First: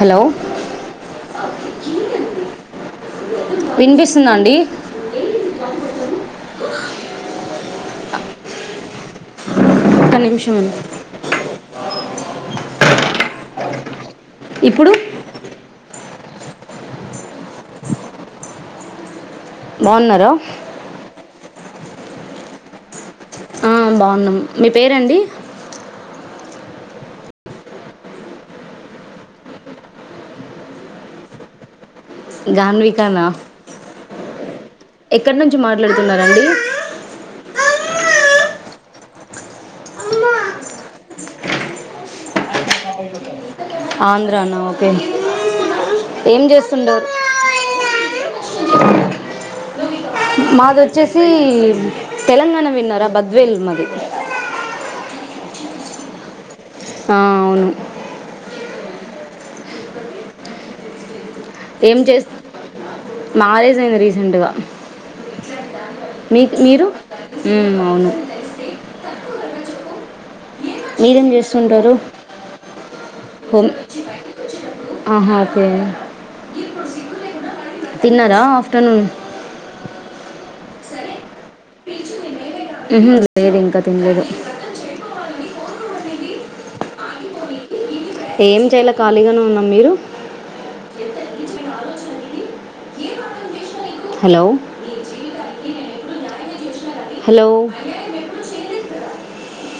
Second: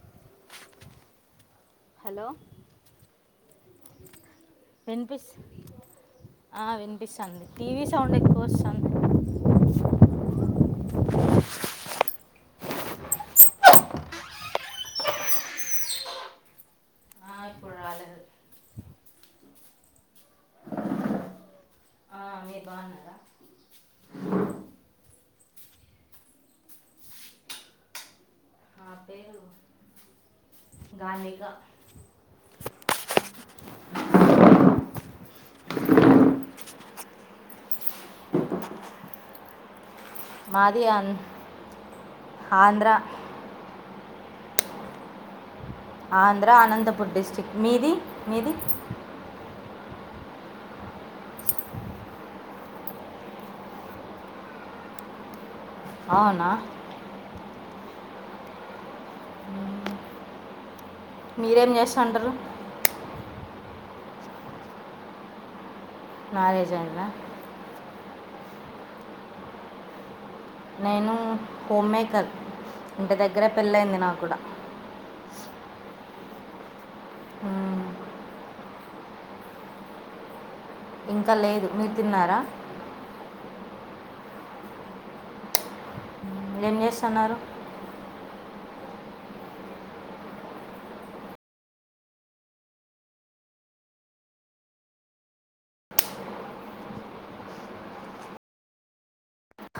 Hello hello విన్పిసి వినిపిస్తు ఆ వినిపిస్తుంది టీవీ సౌండ్ ఎక్కువ వస్తుంది ఒక్క నిమిషం అండి. ఇప్పుడు ఆ ఇప్పుడు రాలేదు బాగున్నారా ఆ మీరు బాగున్నారా ఆ బాగున్నం మీ పేరండి రాధిక గన్వికానా ఎక్కడి నుంచి మాట్లాడుతున్నారండి మాది అన్ ఆంధ్రా ఆంధ్రా నా ఓకే ఏం ఆంధ్ర చేస్తుంటారు అనంతపూర్ డిస్ట్రిక్ట్ మీది మీది మాది వచ్చేసి తెలంగాణ విన్నారా బద్వేల్ మాది అవునా అవును మీరేం ఏం చే చేస్తుంటారు మా అయింది రీసెంట్గా మీ మ్యారేజ్ మీరు అయిందా అవును నేను మీరేం చేస్తుంటారు హోమ్మేకర్ ఇంటి దగ్గరే హోమ్ పెళ్ళయింది నా కూడా ఆహా ఒకే ఆ న్నార ఆఫటర్నూన్ ఇంకా లేదు మీరు తిన్నారా లేదు ఇంకా తినలేదు ఏం చేస్తున్నారు ఏం చేయాల ఖాళీగానే ఉన్నాం మీరు హలో హలో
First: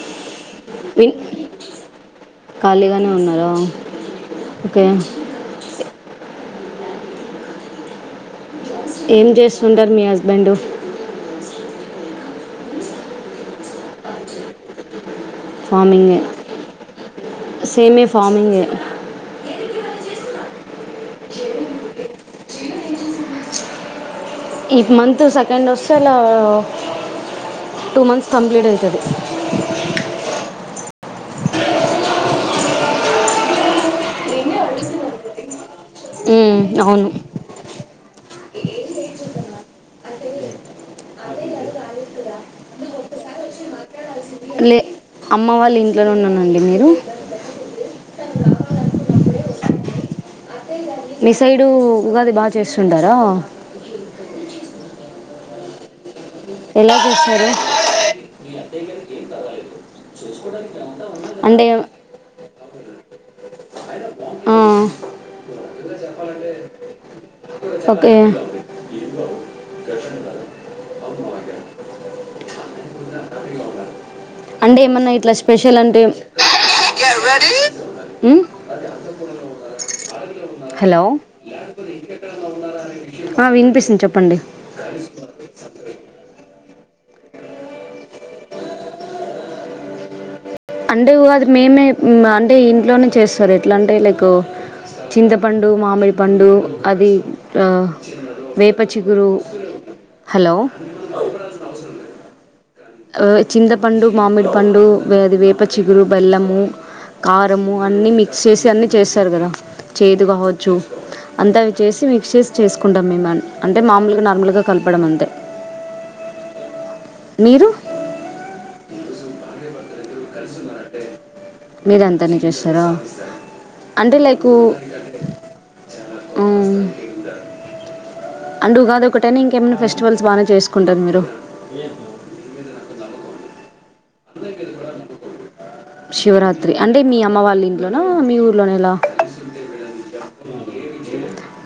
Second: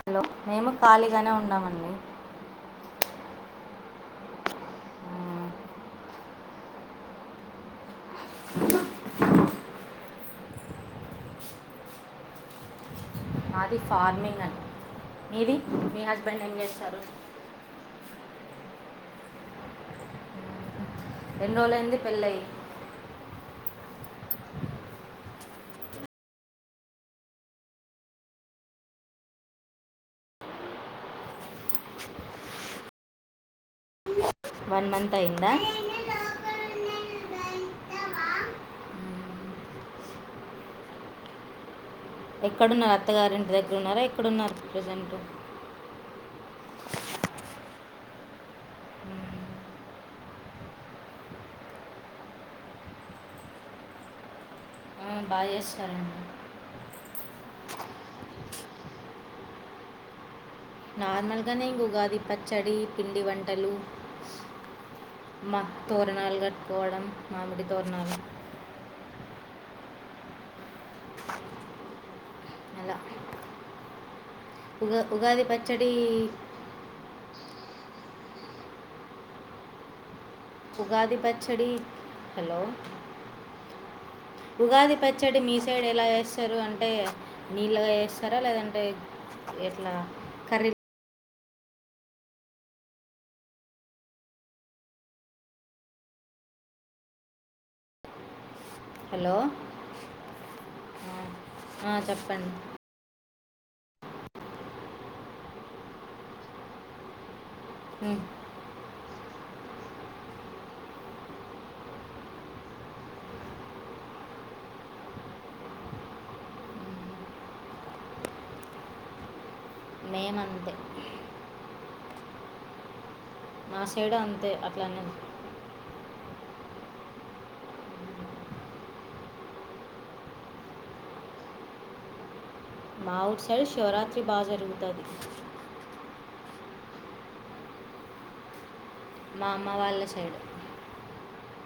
హలో మేము ఖాళీగానే ఉన్నామండి అ ఉన్నారా ఓకే అ ఏం చేస్తుంటారు మీ హస్బెండు మాది ఫార్మింగ్ అండి మీది మీ ఫార్మింగ్ హస్బెండ్ ఏం చేస్తారు సేమే ఫార్మింగ్ ఎన్నోళ్లైంది పెళ్ళయి ఈ మంత్ సెకండ్ డోస్ అలా టూ మంత్స్ కంప్లీట్ అవుతుంది వన్ మంత్ అయింద అవును ఎక్కడున్న అత్తగారి ఇంటి దగ్గర ఉన్నారా ఎక్కడున్నారు లే ప్రజెంట్ అమ్మ వాళ్ళ ఇంట్లోనే ఉన్నానండి మీరు మీ సైడు ఉగాది బాగా చేస్తుంటారా బాగా చేస్తారండి ఎలా చేస్తారు నార్మల్గానే అంటే ఇంగ ఉగాది పచ్చడి పిండి వంటలు ఆ, మా తోరణాలు కట్టుకోవడం మామిడి తోరణాలు ఇంద నెల అంటే ఏమన్నా ఇట్లా స్పెషల్ పచ్చడి అంటే ఉం ఉగాది పచ్చడి హలో ఆ, వినిపిస్తుంది చెప్పండి ఉగాది పచ్చడి మీసైడు ఎలా చేస్తారు స్తారు అంటే నీళ్ళగా చేస్తారా లేదంటే ఎట్లా కర్రీ అంటే ఉగాది మేమే అంటే ఇంట్లోనే చేస్తారు ఎట్లా అంటే లైక్ చింతపండు మామిడిపండు అది వేపచిగురు హలో హలో ఆ, ఆ, చెప్పండి చింతపండు మామిడి పండు అది వేప చిగురు బెల్లము కారు అన్ని ఉమ్, మిక్స్ చేసి అన్ని చేస్తారు కదా చేదు కావచ్చు అంత అవి చేసి మిక్స్ చేసి చేసుకుంటాం మేముని అంటే మామూలుగా నార్మల్గా కలపడం అంతే మీరు నేనా మీరంతనే చేస్తారా మ సైడ్ అంటే లైక్ అంతే అట్లానే అండ్ ఉగాది ఒకటైనా ఇంకేమనా ఫెస్టివల్స్ బానే చేసుకుంటురు మీరు మా ఊర్ సైడ్ శివరాత్రి బాగా జరుగుతుంది శివరాత్రి అంటే మీ అమ్మ వాళ్ళ ఇంట్లోన మీ ఊర్లోనేలా మా అమ్మ వాళ్ళ సైడు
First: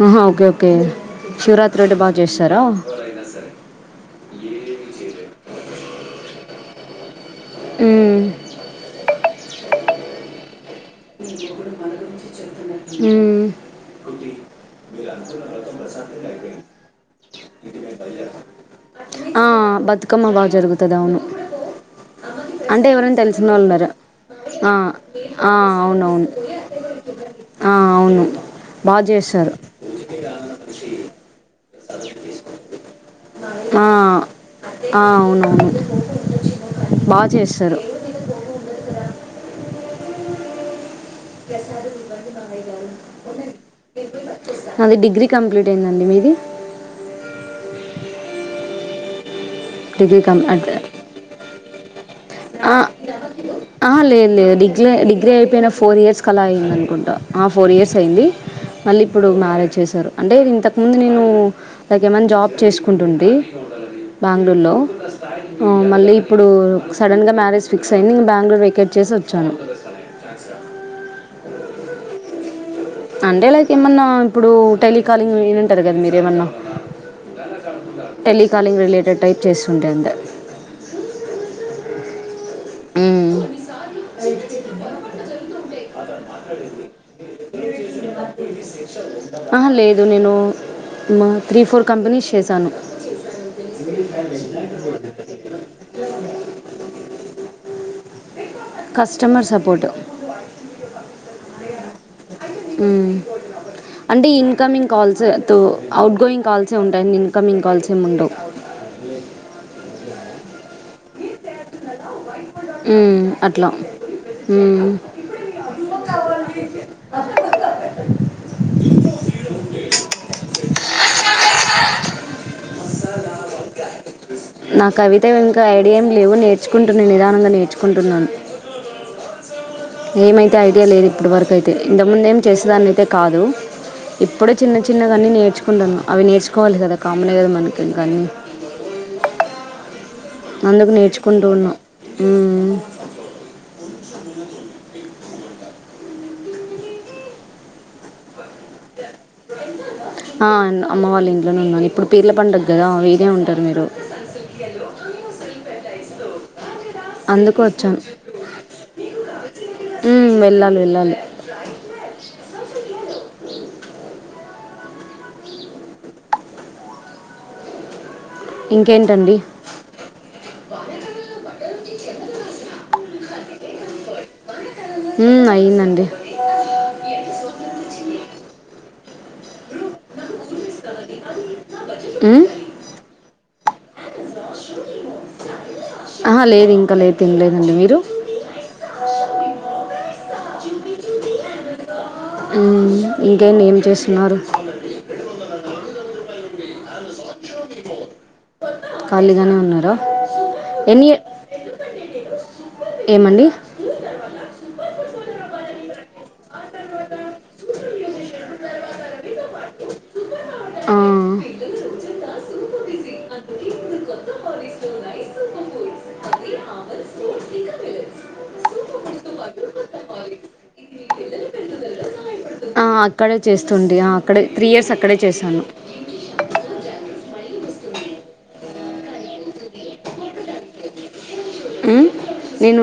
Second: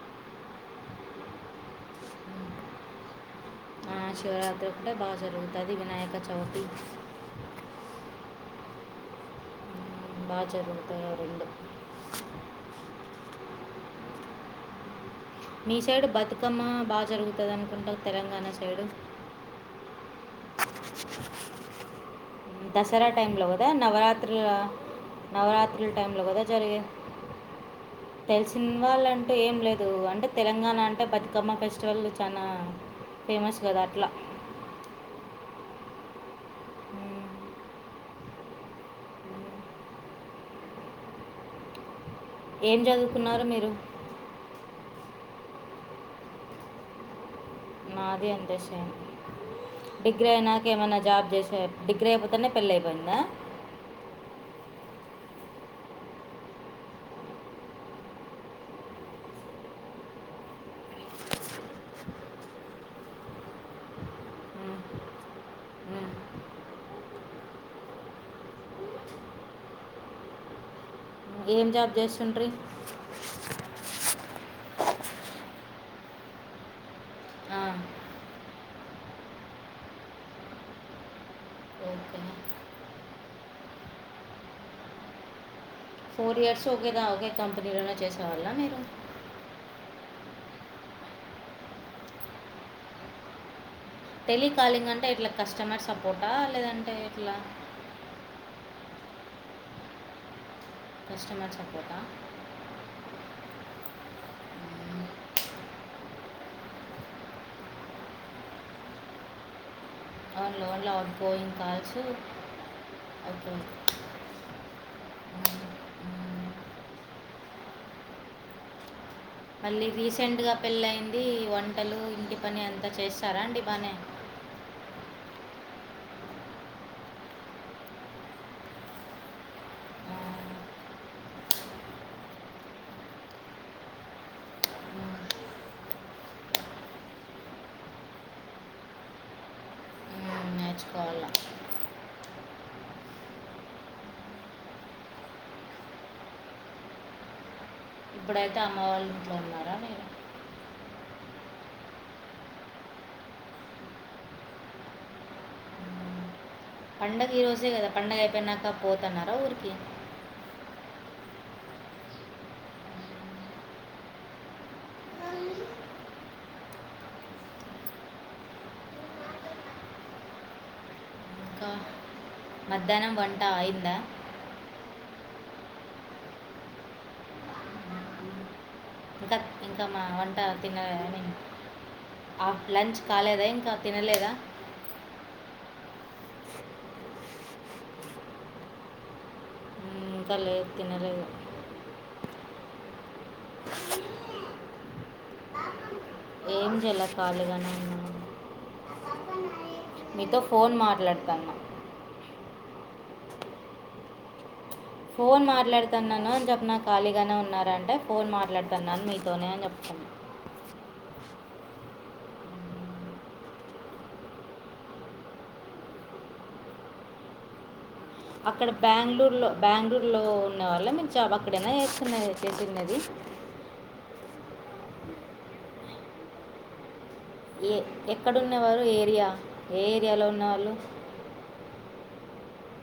ఆహా ఓకే ఓకే శివరాత్రి ఒకటే బా చేస్తారా ఆ శివరాత్రి ఒకటే బా జరుగుతాది వినాయక చవితి మ్ బా చదువు మ్ మీ సైడ్ బతుకమ్మ బాగా జరుగుతుంది అనుకుంటా తెలంగాణ సైడు ఆ బతుక్ కమ్మ బా జరుగుతడా అని దసరా టైమ్లో కదా నవరాత్రుల ఆ, ఆ, నవరాత్రుల్ టైంలో అవునవును కదా జరిగేది ఆ, అవును తెలిసిన బాగా వాళ్ళంటూ చేస్తారు ఏం లేదు అంటే తెలంగాణ అంటే బతుకమ్మ ఫెస్టివల్ చానా అ అవునవును బా మ్మ్. చేస్తారు ప్రసాదం ఏం చదువుకున్నారు మీరు నాది డిగ్రీ కంప్లీట్ అయిందండి మీది నాది అంతే సేమ్ డిగ్రీ కం అయినాక అట్ ఏమైనా జాబ్ చేసే డిగ్రీ అయిపోతేనే పెళ్ళి అయిపోయిందా అ లేదు లేదు డిగ్లీ డిగ్రీ అయిపోయిన ఫోర్ ఇయర్స్కలా అయింది అనుకుంటా ఆ ఫోర్ ఇయర్స్ అయింది మళ్ళీ ఇప్పుడు మ్యారేజ్ చేసారు అంటే ఇంతకు ముందు నేను పెగమేన్ జాబ్ చేసుకుంటుంది బ ళూ మ్మ్. మ్మ్. మళ్ళీ ఇప్పుడు సడన్ గా మ్యారేజ్ ఫిక్స్ అయింది ఇంక బెంగళూరు వెకేట్ చేసి వచ్చాను ఏం జాబ్ చేస్తుండ్రి అంటే లైక్ ఏమన్నా ఇప్పుడు టెలికాలింగ్ వినింటారు కదా మీరు ఏమన్నా టెలికాలింగ్ రిలేటెడ్ టైప్ చేస్తుండే అంట ఓకే ఉ ఫోర్ ఇయర్స్ ఒకే కంపెనీలో చేసేవాళ్ళ మీరు ఆ లేదు నేను మా త్రీ ఫోర్ కంపెనీస్ చేసాను టెలికాలింగ్ అంటే ఇట్లా కస్టమర్ సపోర్టా లేదంటే ఏట్లా కస్టమర్ సపోర్ట్ కస్టమర్ సపోర్ట్ ఆ మ్మ్ అంటే ఇన్ కమింగ్ కాల్స్ తో అవుట్ గోయింగ్ కాల్సే ఉంటాయండి ఇన్కమింగ్ కాల్స్ ఏముండవు వున్లే వున్లే అవుట్ గోయింగ్ కాల్స్ ఉ ఓకే అట్లా ఊ [unintelligible] మళ్ళీ రీసెంట్గా పెళ్ళయింది టారా అండి బానే నా కవిత ఇంకా ఐడియాం లేవు నేర్చుకుంటున్న నిదానంగా నేర్చుకుంటున్నాను ఆ, ఏమైతే ఐడియా లేదు ఇప్పటి వరకుయితే ఇంతముందు ఏం చేసేదాని అయితే కాదు ఇప్పుడే చిన్న చిన్నగా మ్మ్, అన్ని నేర్చుకుంటాన్న అవి నేర్చుకోవాలి కదా కామన్ కదా మనకి ఇంకా ఆన్నీ మ్మ్, అందుకు నేర్చుకోవాలా నేర్చుకుంటూ ఉన్నా ఊ ఇప్పుడైతే అమ్మ వాళ్ళ ఇంట్లో ఉన్నారా మీరు ఆ అన్న అమ్మ వాళ్ళ ఇంట్లోనే ఉన్నాను ఇప్పుడు పిర్ల పండుగ కదా ఈడే ఉంటారు మీరు అ పండగ ఈ అందుకు రోజే కదా వచ్చాను పండగ అయిపోయినాక పోతన్నారా ఊరికి స ఇంకేంటి అండి ఇంకా మధ్యాహ్నం వంట అయిందా ఊ అయింది అండి ఇంకా ఇంకా మా వంట తిన్నగాని ఉమ్ ఆఫ్ లంచ్ కాలేదా ఇంకా తినలేదా ఆహా లేదు ఇంకా లేదు తినలేదు అండి మీరు మ్మ్, ఇంకా లేదు చి తినలేదు ఊ ఇంకేంటి ఏం చేస్తున్నారు ఏం చేయలే కాలిగానే ఉన్నారు మీతో ఫోన్ మాట్లాడతాన్నా ఏమండి ఫోన్ మాట్లాడుతన్నాను అని చెప్పినా ఖాళీగానే ఉన్నారంటే ఫోన్ మాట్లాడుతన్నాను మీతోనే అని చెప్ను ఆ, అ ఉ అక్కడ బెంగళూరు లో బెంగళూరులో ఉన్న వాళ్ళ [unintelligible] అక్కడైనా చేస్తున్న చేసిన్నది ఇక్కడే చేస్తుంది అక్కడే త్రీ ఇయర్స్ అక్కడే చేశాను ఏ ఎక్కడున్నవారు ఏరియా ఏ ఏరియాలో ఉన్నవాళ్ళు మ్ నేను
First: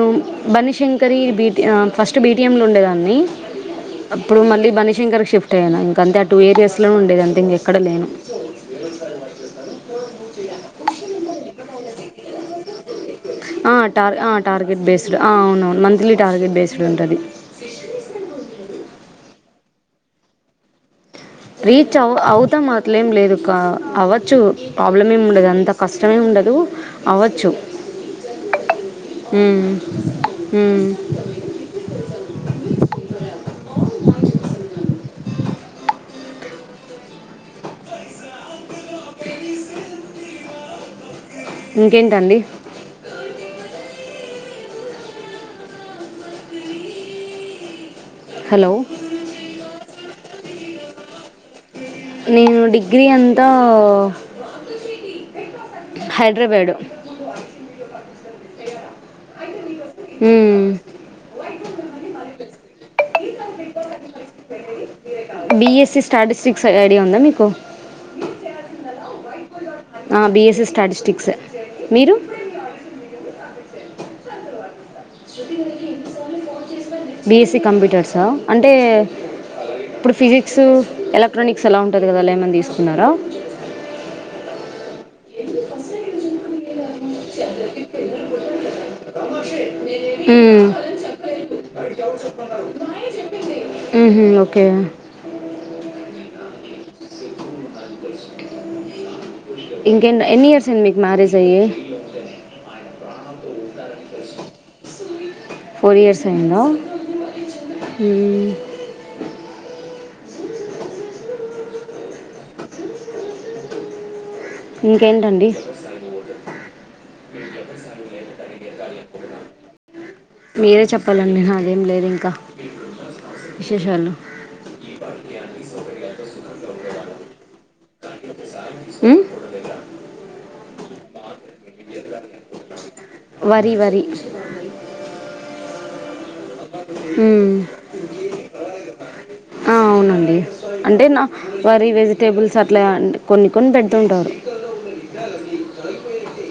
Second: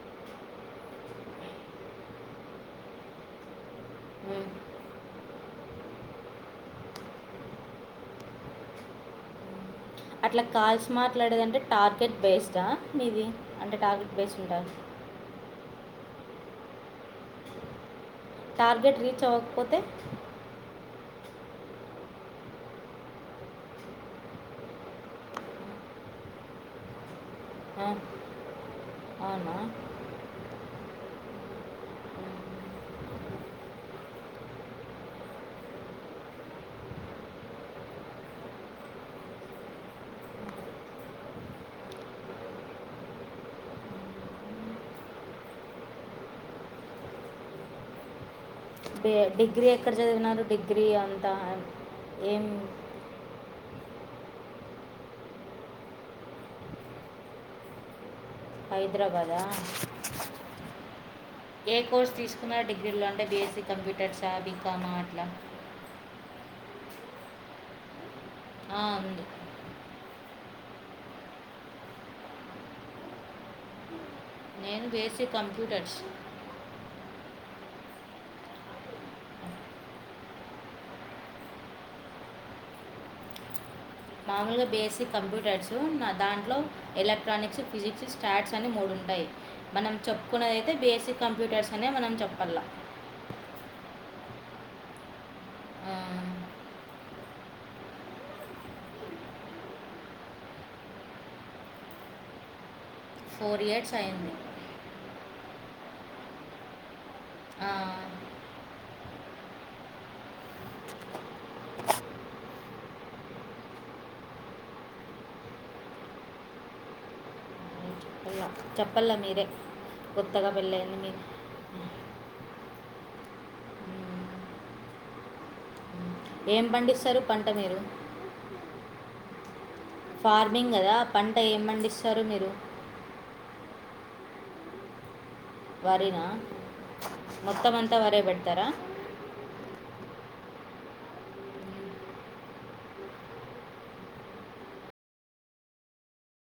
బనశంకరి బీటి ఫస్ట్ బీటిఎం లో ఉండేదాన్ని అప్పుడు మ్మ్. మళ్ళీ బనశంకరి కి షిఫ్ట్ అయ్యాను ఇంక అంతే ఆ టూ ఏరియాస్లోన ఉండేది అంతే ఇంకెక్కడ లేను [unintelligible] అట్లా కాల్స్ మాట్లాడేదంటే టార్గెట్ బేస్డ్ ఆ నీది ఆ అంటే టా టార్గెట్ ఆ టార్గెట్ బేస్డ్ అవునువును మంత్లీ టార్గెట్ బేస్డ్ ఉంటది టార్గెట్ రీచ్ అవ్వకపోతే రీచ్ అవు అవుతాం అట్లెం లేదుక అవచ్చు ప్రాబ్లం ఏముండదు అంత కష్టమేం ఉన్ ఉండదు అవ్వచ్చు ఆ, అవునా మ్ మ్ ఇంకేంటండి హలో డిగ్రీ ఎక్కడ చదివినారు, డిగ్రీ అంతా ఏం నేను డిగ్రీ అంతా ఆ హైద్రాబాడు హైదరాబాదా ఏ కోర్స్ తీసుకున్నారు డిగ్రీలో బిఎస్సి కంప్యూటర్స్ ఆ బికామా అట్ల తా ఐడియా ఉందా మీకు ఆ, ఉంది ఆ బి స్ సి స్టాటిస్టిక్స్ మీరు? నేను బీఎస్సీ కంప్యూటర్స్ బిఎస్సి కంప్యూటర్సా అంటే ఇప్పుడు ఫిజిక్స్ ఎలక్ట్రానిక్స్ అలా ఉంటుంది కదా అలా ఏమన తీసుకున్నార? మామూలుగా బిఎస్సి కంప్యూటర్స్ నా దాంట్లో ఎలక్ట్రానిక్స్, ఫిజిక్స్, స్టాట్స్ అని మూడు ఉంటాయి మనం చెప్పుకునేదయితే బేసిక్ కంప్యూటర్స్ అని నే మనం చెప్పల్ల మ్ హు ఓకె ఆ, ఇంకెన్ ఎన్ని ఇయర్స్ అయింది మీకు మ్యారేజ్ అయ్యి ఫోర్ ఇయర్స్ అయ్యింది ఫోర్ ఇయర్స్ అయిందా ఆ, మ్ ఇంకేంటండి చెప్పల్ల మీరే కొత్తగా మీరే పెళ్ళయింది మీరు చెప్పల్లండి నాదేం లేదింక విశేషాలు మ్మ్. ఏం పండిస్తారు పంట మీరు మ్ ఫార్మింగ్ కదా పంట ఏం పండిస్తారు మీరు వరి వరి వరి నా మ్మ్. మొత్తం అంతా వారే పెడతారా ఆ, అవునండి అంటే నా వారి వెజిటేబుల్స్ అట్ల కొన్ని కొన్ని పెడుతుంటారు జయిపోయికి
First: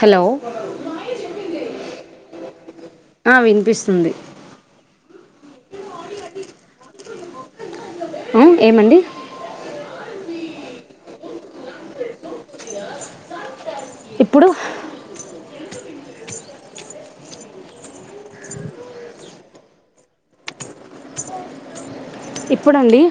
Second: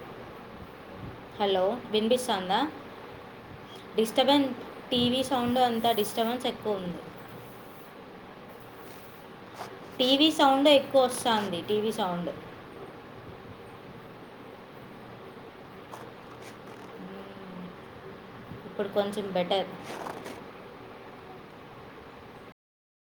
హలో హలో వినిపిస్తందా ఆ, వినిపిస్తుంది డిస్టర్బెన్ టీవీ సౌండ్ అంతా డిస్టర్బెన్స్ ఎక్కువుంది మ్ ఏమండి టీవీ సౌండ్ ఎక్కువ వస్తాంది టీవీ సౌండ్ ఇప్పుడు మ్మ్. ఇప్పుడు కొంచెం బెటర్ ఇప్పుడండి